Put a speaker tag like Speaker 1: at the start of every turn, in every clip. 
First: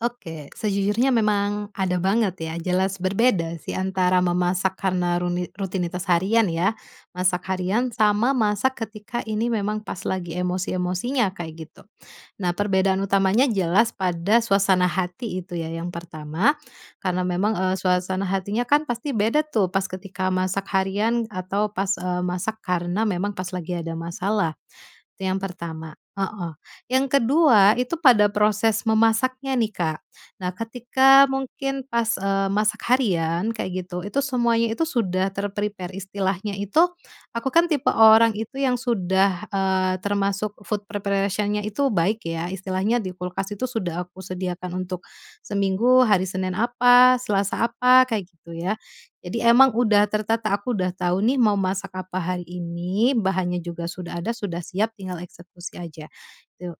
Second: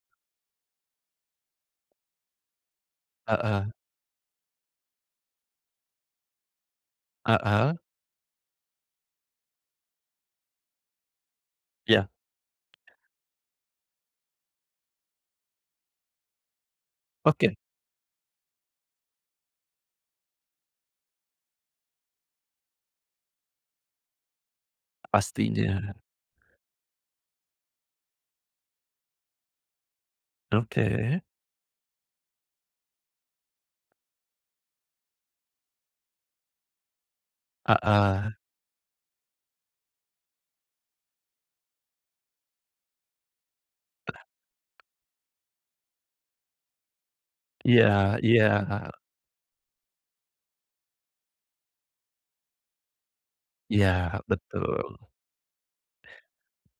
Speaker 1: Oke, sejujurnya memang ada banget ya. Jelas berbeda
Speaker 2: Heeh.
Speaker 1: sih antara memasak karena runi rutinitas harian ya, masak
Speaker 2: Heeh.
Speaker 1: harian sama masak ketika ini memang pas lagi emosi-emosinya kayak gitu.
Speaker 2: Iya.
Speaker 1: Nah perbedaan utamanya jelas pada suasana hati itu ya yang pertama, karena memang,
Speaker 2: Oke.
Speaker 1: eee, suasana hatinya kan pasti beda tuh pas ketika masak harian atau pas, eee, masak karena memang pas lagi ada masalah, itu yang
Speaker 2: Pastinya.
Speaker 1: pertama, heeh. Yang ke-2 itu pada proses memasaknya nih Kak, nah
Speaker 2: Oke.
Speaker 1: ketika mungkin pas, eee, masak harian kayak gitu, itu semuanya itu sudah ter-prepare, istilahnya itu aku kan tipe
Speaker 2: Heeh.
Speaker 1: orang itu yang sudah, eee, termasuk food preparation-nya itu baik ya, istilahnya di kulkas itu sudah aku sediakan untuk seminggu, hari Senin apa, Selasa
Speaker 2: Iya
Speaker 1: apa, kayak
Speaker 2: iya,
Speaker 1: gitu ya.
Speaker 2: heeh.
Speaker 1: Jadi emang udah tertata, aku udah tahu nih mau masak apa hari ini, bahannya juga sudah
Speaker 2: Iya,
Speaker 1: ada, sudah siap
Speaker 2: betul.
Speaker 1: tinggal eksekusi aja, tu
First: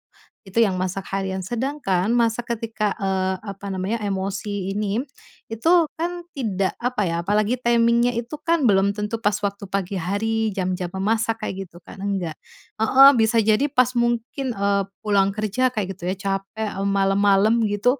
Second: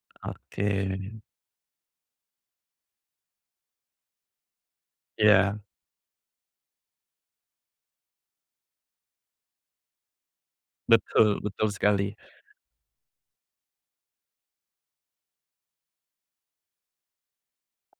Speaker 1: itu
Speaker 2: Oke.
Speaker 1: yang masak harian. Sedangkan masak ketika, eee, apa namanya, emosi ini,
Speaker 2: Iya.
Speaker 1: itu kan tidak, apa ya, apalagi timing-nya itu kan belum tentu pas waktu pagi hari jam-jam memasak
Speaker 2: Betul
Speaker 1: kayak
Speaker 2: betul
Speaker 1: gitu kan,
Speaker 2: sekali.
Speaker 1: enggak. Heeh, bisa jadi pas mungkin, eee, pulang kerja kayak gitu ya capek, m malam-malam gitu,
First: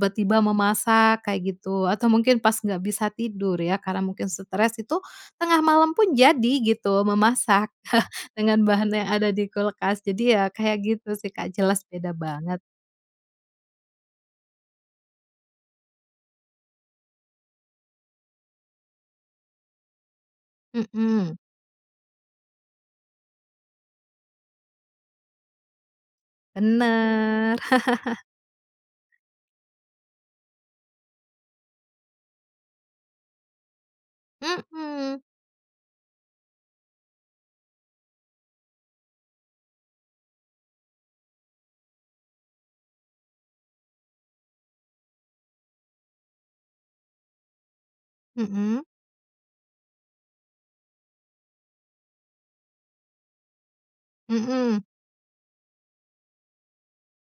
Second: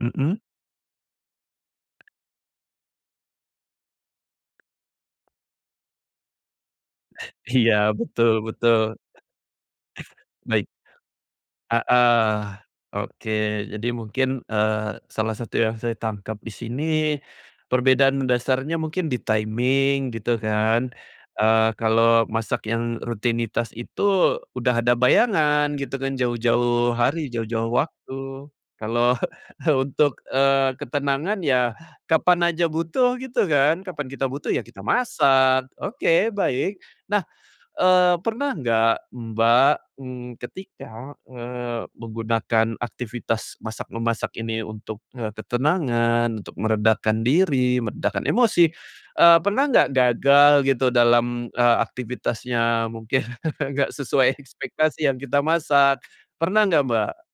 Speaker 2: Mhm.
Speaker 1: memasak kayak gitu atau mungkin pas nggak bisa tidur ya karena mungkin stress, itu tengah malam pun jadi gitu memasak
Speaker 2: Iya, betul
Speaker 1: dengan
Speaker 2: betul.
Speaker 1: bahan yang ada di kulkas, jadi ya
Speaker 2: Baik.
Speaker 1: kayak gitu sih Kak jelas beda
Speaker 2: Heeh,
Speaker 1: banget.
Speaker 2: oke. Jadi mungkin, eee, salah satu yang saya tangkap di sini perbedaan mendasarnya mungkin di timing gitu kan,
Speaker 1: Mhm.
Speaker 2: eee, kalau masak yang rutinitas itu udah ada bayangan gitu kan jauh-jauh hari,
Speaker 1: Bener.
Speaker 2: jauh-jauh waktu. Kalau untuk, eee, ketenangan yah kapan aja butuh gitu kan kapan kita butuh ya kita
Speaker 1: Mhm.
Speaker 2: masak, oke baik. Nah, eee, pernah nggak Mbak ng ketika, eee, menggunakan aktivitas masak-memasak ini untuk, eee, ketenangan, untuk meredakan diri, meredakan emosi,
Speaker 1: Mhm.
Speaker 2: eee, pernah nggak gagal gitu dalam, eee, aktivitasnya? Mungkin nggak sesuai
Speaker 1: Mhm.
Speaker 2: ekspektasi yang kita masak, pernah nggak, Mbak?